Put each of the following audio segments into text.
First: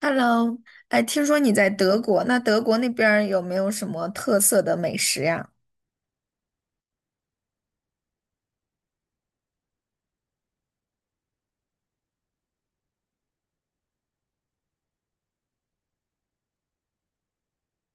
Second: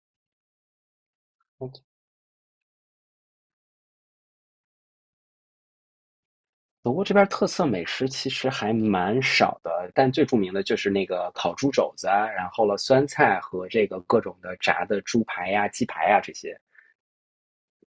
Hello。哎，听说你在嗯，德国，那德国那边儿有没有什么特色的美食呀？德国这边儿特色美食其实还蛮少的，但最著名的就是那个烤猪肘子啊，然后了酸菜和这个各种的炸的猪排呀、鸡排呀这些。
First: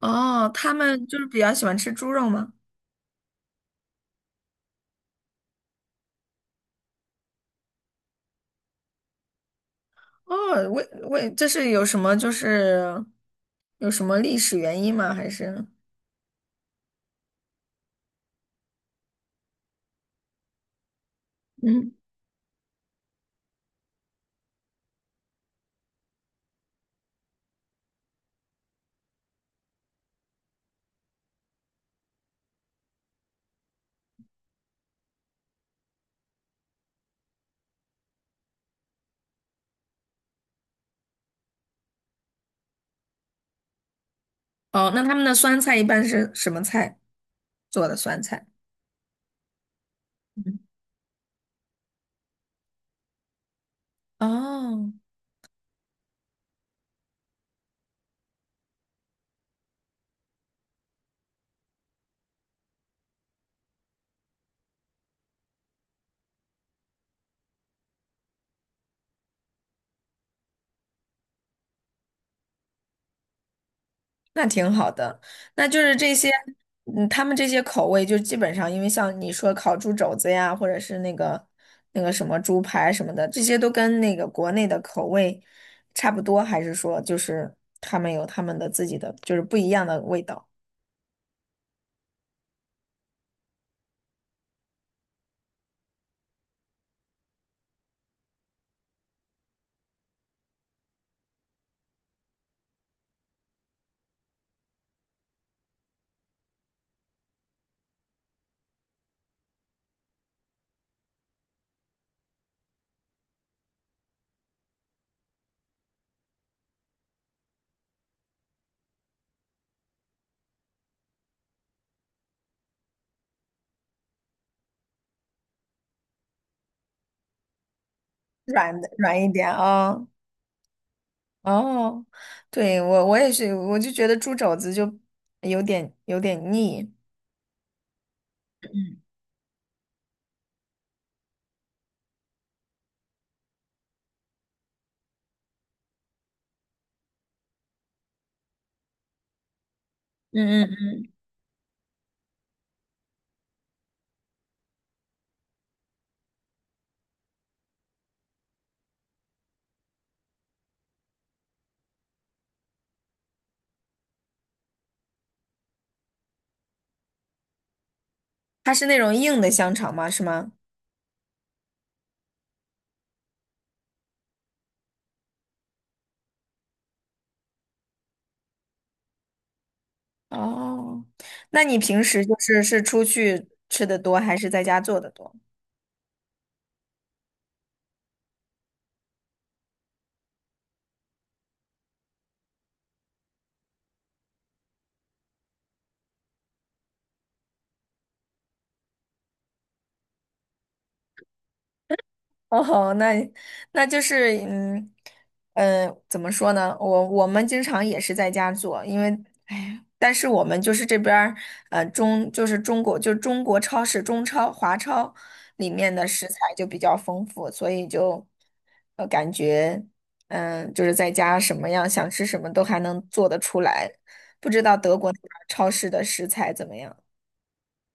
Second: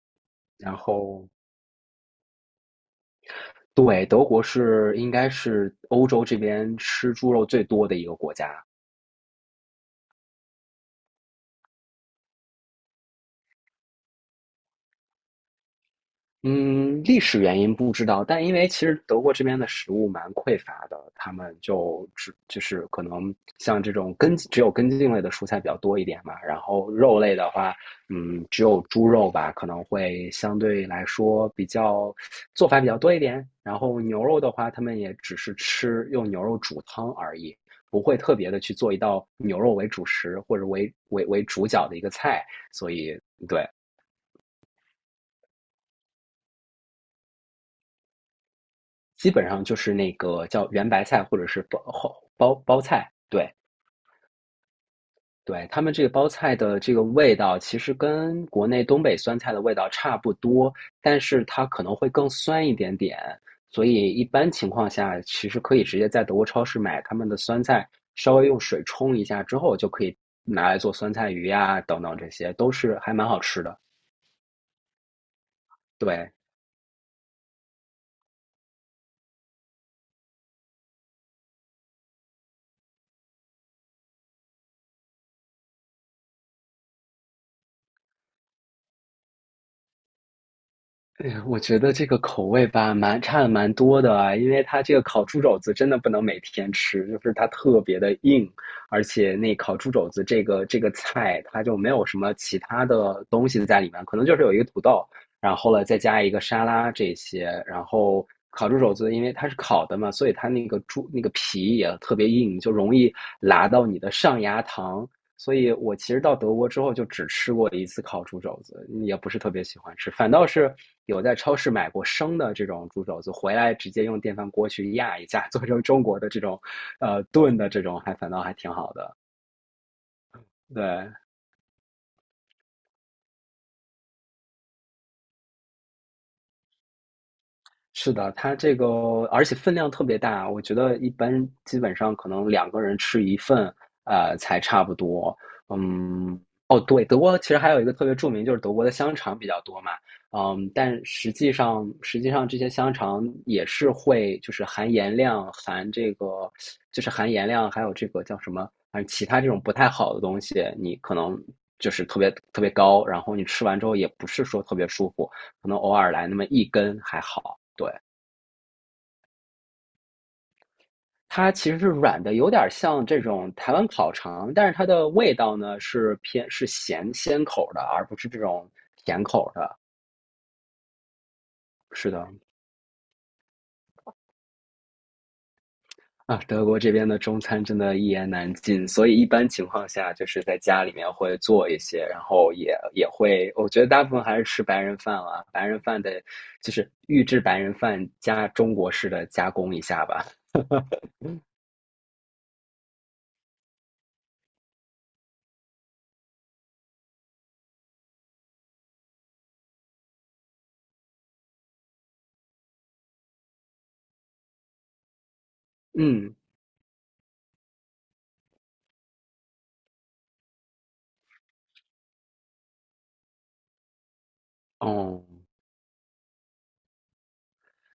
哦，他然们就是后，比较喜欢吃猪肉吗？对，德国是应该是欧洲这边吃猪肉最多的一个国家。哦，为这是有什么历史原因吗？还是嗯，历史原因不知道，但因为其实德国这边的食物蛮匮乏的，他们嗯。就是可能像这种只有根茎类的蔬菜比较多一点嘛，然后肉类的话，只有猪肉吧，可能会相对来说做法比较多一点，然后牛肉的话，他们也只是吃用牛肉煮汤而已，不会特别的去做一道牛肉为主食或者为主角的一个菜，所以对。哦，那他们的酸菜一般是什么菜做的酸菜？基本上就是那个嗯。叫圆白菜或者是包菜，对，哦。对，他们这个包菜的这个味道其实跟国内东北酸菜的味道差不多，但是它可能会更酸一点点，所以一般情况下其实可以直接在德国超市买他们的酸菜，稍微用水冲一下之后就可以拿来做酸菜鱼呀、等等，这些都是还蛮好吃的，那挺好的，那就是这些。对。嗯，他们这些口味就基本上，因为像你说烤猪肘子呀，或者是那个什么猪排什么的，这些都跟那个国内的口味差不多，还是说就是他们有他们的自己的，就是不一样的味道。哎呀，我觉得这个口味吧，蛮多的啊，因为它这个烤猪肘子真的不能每天吃，就是它特别的硬，而且那烤猪肘子这个菜，它就没有什么其他的东西在里面，可能就是有一个土豆，然后了再加一个沙拉这些，然后烤猪肘子因为它是烤的嘛，所以它那个猪那个皮也特别硬，就容易拉到你的上牙膛，所以我其实到德国之后就只吃过一次烤猪肘子，也不是特别喜欢吃，反倒是有在超市买过生的这种猪肘子，回来直接用电饭锅去压一下，做成中国的这种，炖的这种，反倒还挺好的。软一点啊。对，哦，对，我也是，我就觉得猪肘子就有点腻。是的，它这个而且分量特别大，我觉得一般基本上可能两个人吃一份，才差不多。嗯，哦，对，德国其实还有一个特别著名，就是德国的香肠比较多嘛。嗯嗯嗯。但实际上这些香肠也是会就是含盐量、含这个就是含盐量，还有这个叫什么，反正其他这种不太好的东西，你可能就是特别特别高，然后你吃完之后也不是说特别舒服。可能偶尔来那么一根还好。对，它是那种硬的香肠吗？是吗？它其实是软的，有点像这种台湾烤肠，但是它的味道呢是偏是咸鲜口的，而不是这种甜口的。哦，那你平是时的，就是是出去吃的多，还是在家做的多？啊，德国这边的中餐真的一言难尽，所以一般情况下就是在家里面会做一些，然后也会，我觉得大部分还是吃白人饭啊，白人饭的，就是预制白人饭加中国式的加工一下吧。哦，那就是怎么说呢？我们经常也是在家做。因为哎呀，但是我们就是这边儿呃中就是中国就中国超市，中超，华超里面的食嗯，材就比较丰富，所以就感觉就是在家什么样想吃什么都还能做得出来。不知道德国那哦。边儿超市的食材怎么样？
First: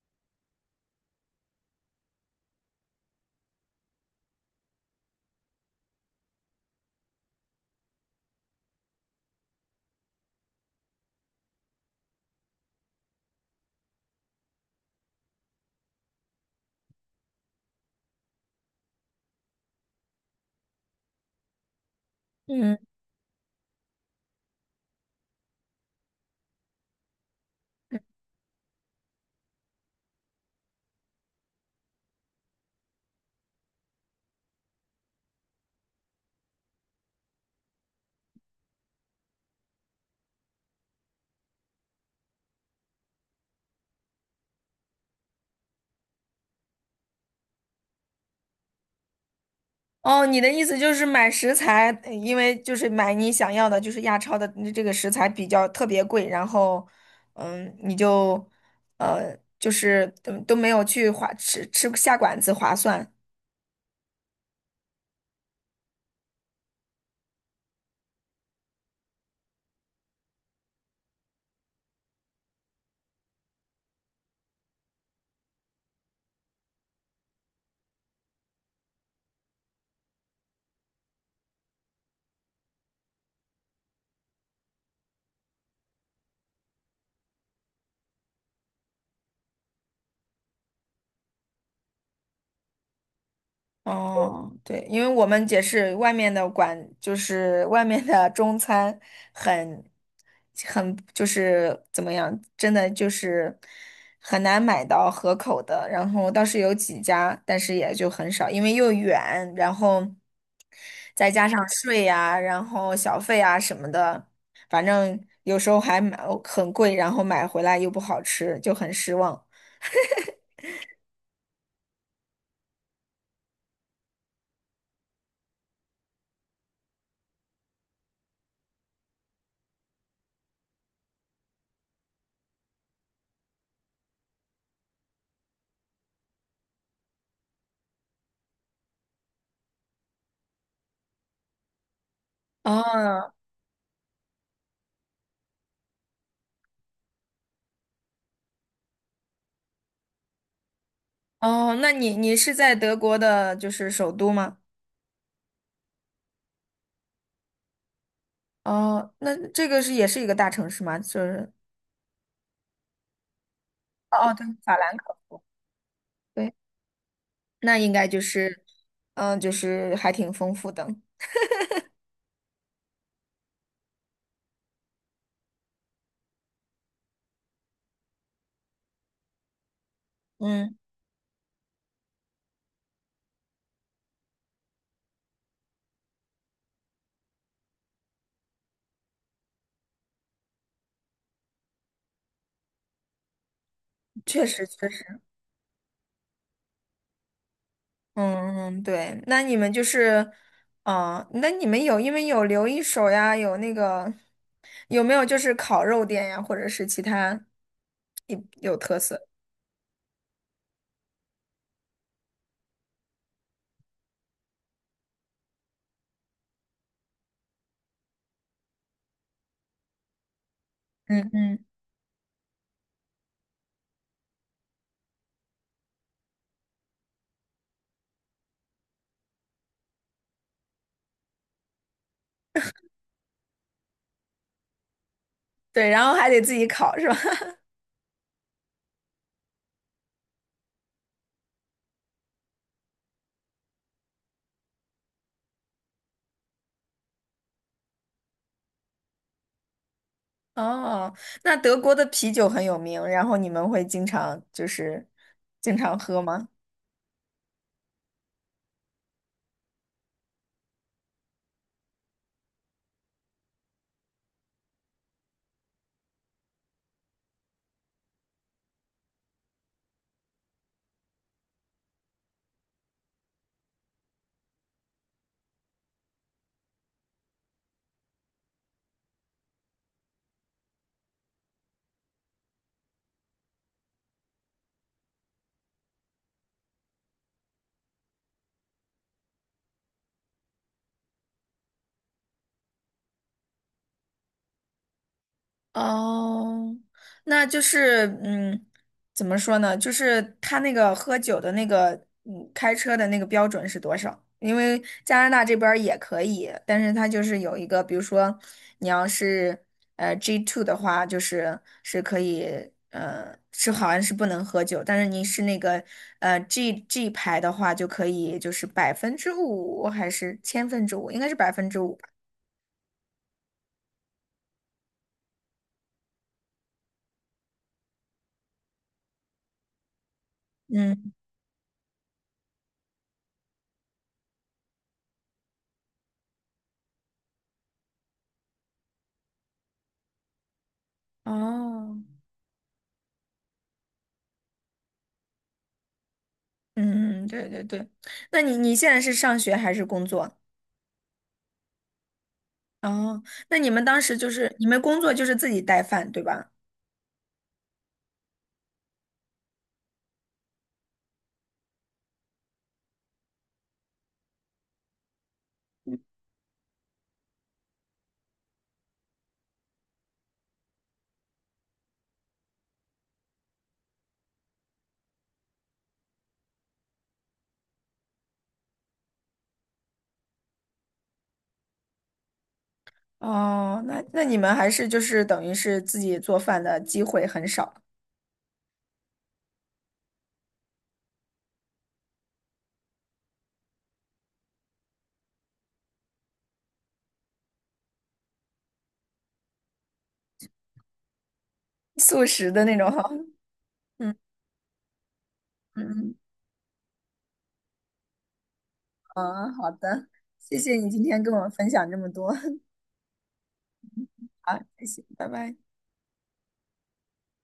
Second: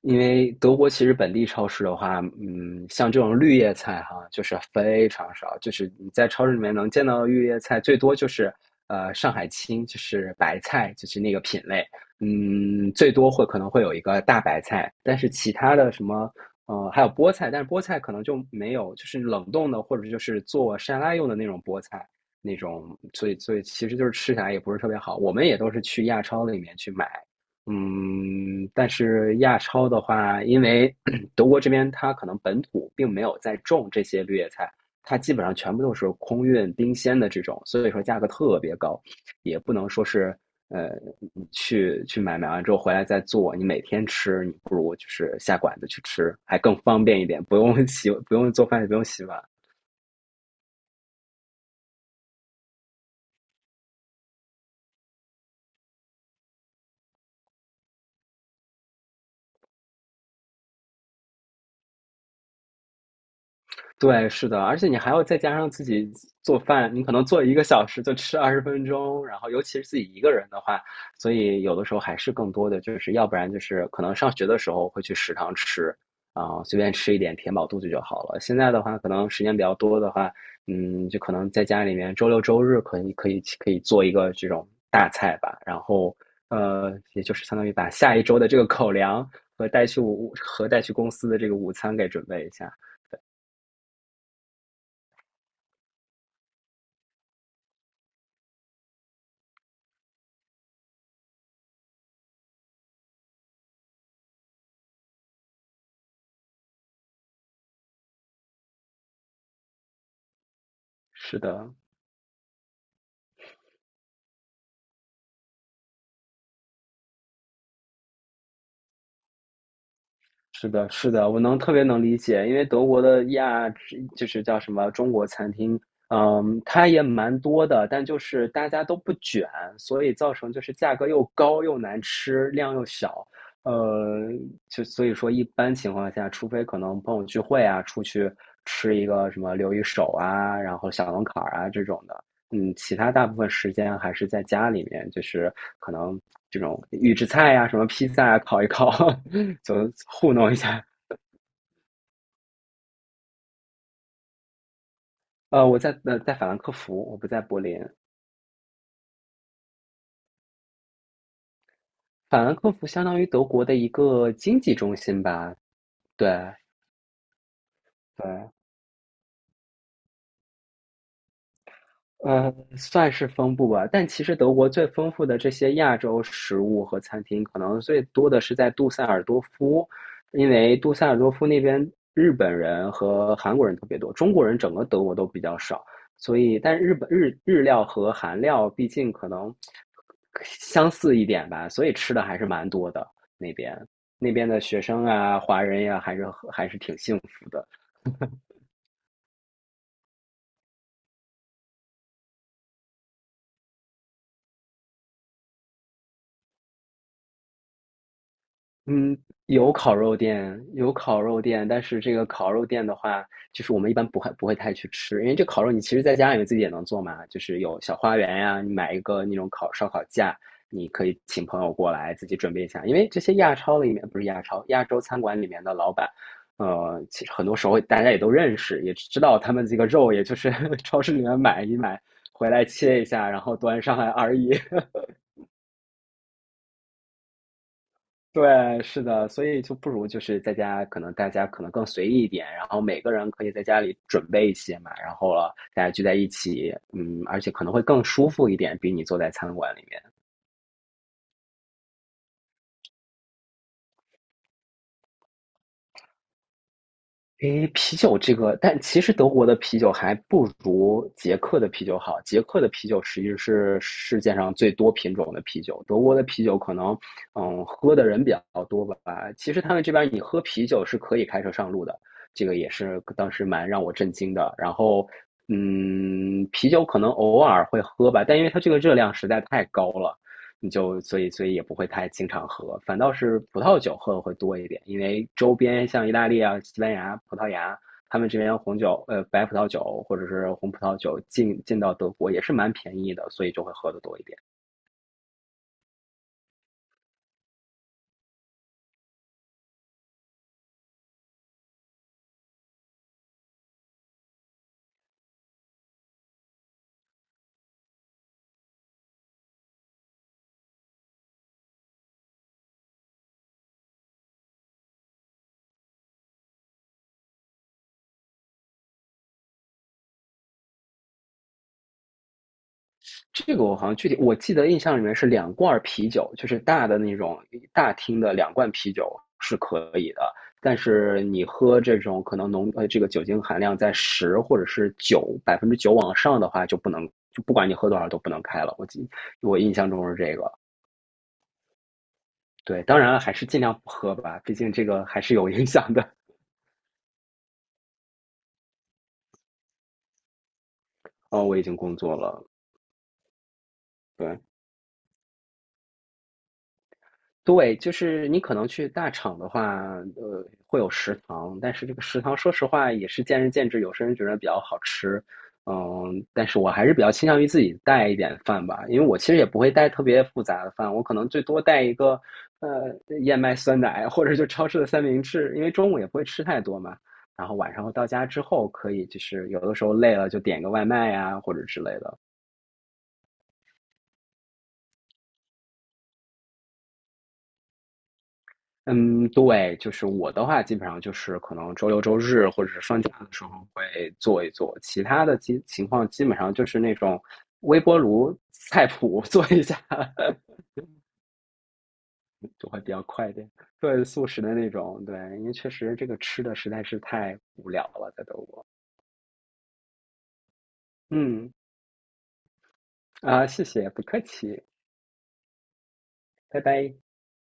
因为德国其实本地超市的话，像这种绿叶菜哈，就是非常少，就是你在超市里面能见到的绿叶菜，最多就是上海青，就是白菜，就是那个品类，最多可能会有一个大白菜，但是其他的什么。还有菠菜，但是菠菜可能就没有，就是冷冻的或者就是做沙拉用的那种菠菜，那嗯。种，所以其实就是吃起来也不是特别好。我们也都是去亚超里面去买，但是亚超的话，因为 德国这边它可能本土并没有在种这些绿叶菜，它基本上全部都是空运冰鲜的这种，所以说价格特别高，也不能说是呃你去买完之后回来再做，你每天吃，你不如就是下馆子去吃，还更方便一点，不用洗，不用做饭，也不用洗碗。哦，你的意思就是买食材，因为就是买你想要的，就是亚超的这个食材比较特别贵，然后，嗯，你就，呃，就是都没有去划吃下馆子划算。对，是的，而且你还要再加上自己做饭，你可能做一个小时就吃20分钟，然后尤其是自己一个人的话，所以有的时候还是更多的就是，要不然就是可能上学的时候会去食堂吃，啊、随便吃一点填饱肚子就好了。现在的话，可能时间比较多的话，就可能在家里面周六周日可以做一个这种大菜吧，然后也就是相当于把下一周的这个口粮和带去公司的这个午餐给准备一下。哦，对。因为我们也是外面的馆，就是外面的中餐很，很就是怎么样，真的就是很难买到合口的。然后倒是有几家，但是也就很少，因为又远，然后再是加上的，税呀、然后小费啊什么的，反正有时候还买哦很贵，然后买回来又不好吃，就很失望。是的，是的，我能特别能理解，因为德国的就是叫什么中国餐厅，它也蛮多的，但就是大家都不卷，所以造成就是价格又高又难吃，量又小，呃，就所以说一般情况下，除非可能朋友聚会啊，出去吃一个什么留一手啊，然后小龙坎儿啊这种的，其他大哦部分时间还是在家里面，就是可能这种预制菜呀、什么披萨啊烤一烤，就糊弄一下。哦，那你是在德国的，就是首都吗？我在法兰克福，我不在柏林。哦，那这个是也是一个大城市吗？就是法兰克福相当于德国的一哦个哦，对，经济法兰中克心福。吧？对，对，那应该就对，是，嗯，就是还挺丰富的。算是丰富吧，但其实德国最丰富的这些亚洲食物和餐厅，可能最多的是在杜塞尔多夫，因为嗯，杜塞尔多夫那边日本人和韩国人特别多，中国人整个德国都比较少，所以但日本日日料和韩料毕竟可能相似一点吧，所以吃的还是蛮多的那边。那确边的实学确生实。啊，华人呀、还是挺幸福的。嗯嗯，对，那你们就是。啊、那你们有因为有留一手呀，有那个有没有就是烤肉店呀，或者是其他有特嗯，色？有烤肉店，有烤肉店，但是这个烤肉店的话，就是我们一般不会太去吃，因为这烤肉你其实在家里面自己也能做嘛，就是有小花园呀、你买一个那种烤烧烤架，你可以嗯请朋嗯，友过来自己准备一下，因为这些亚超里面，不是亚超，亚洲餐馆里面的老板，其实很多时候大家也都认识，也知道他们这个肉，也就是 超市里面买一买，回来切一下，然后端上来而已。对，然后还得自己烤是吧？对，是的，所以就不如就是在家，可能大家可能更随意一点，然后每个人可以在家里准备一些嘛，然后了大家聚在一起，而且可能会更舒服一点，比你坐在餐馆里面。哦，那德国的啤酒很有名，然后你们会经常就是经常喝吗？诶，啤酒这个，但其实德国的啤酒还不如捷克的啤酒好。捷克的啤酒实际是世界上最多品种的啤酒，德国的啤酒可能，喝的人比较多吧。其实他们这边你喝啤酒是可以开车上路的，这个也是当时蛮让我震惊的。然后，啤酒可能偶尔会喝吧，但因为它这个热量实在太高了，你就所以也不会太经常喝，反倒是葡萄酒喝的会多一点，因为周边像意大利啊、西班牙、葡萄牙，他们这边白葡萄酒或者是红葡萄酒进到德国也是蛮便宜的，所以就会喝的多一点。哦，那就是嗯，怎么说呢？就是他那个喝酒的那个，嗯，开车的那个标准是多少？因为加拿大这边儿也可以，但是它就是有一个，比如说你要是G2 的话，就是是可以。是好像是不能喝酒，但是你是那个G 牌的话，就可以就是百分之五还是5‰，应该是百分之五吧？这个我好像具体我记得印象里面是两罐啤酒，就是大的那种大厅的两罐啤酒是可以的，但嗯。是你喝这种可能这个酒精含量在十或者是九百分之九往上的话就不能，就不管你喝多少都不能开了。我印象中是这个，哦。对，当然还是尽量不喝吧，毕竟这个还是有影响的。嗯嗯，对对对。那你现在是上学还是工作？哦，我已经工作了，哦，那你们当时就对。是你们工作就是自己带饭，对吧？对，就是你可能去大厂的话，会有食堂，但是这个食堂说实话也是见仁见智，有些人觉得比较好吃，但是我还是比较倾向于自己带一点饭吧，因为我其实也不会带特别复杂的饭，我可能最多带一个呃燕麦酸奶或者就超市的三明治，因为中午也不会吃太多嘛，然后晚上到家之后可以就是有的时候累了就点个外卖呀、或者之类的，哦，那你们还是就是等于是自己做饭的机会很少。嗯，对，就是我的话，基本上就是可能周六周日或者是放假的时候会做一做，其他的基情况基本上就是那种微波炉菜谱 做一下，素食的就那会种。比较哈。快一点。对，嗯素食的那种，对，因为确实这嗯个吃的实在是太无聊了，在德国。嗯，好的。谢谢你今天跟我嗯，分享这么多。啊，谢谢，不客 好，气，谢谢，拜拜。拜拜。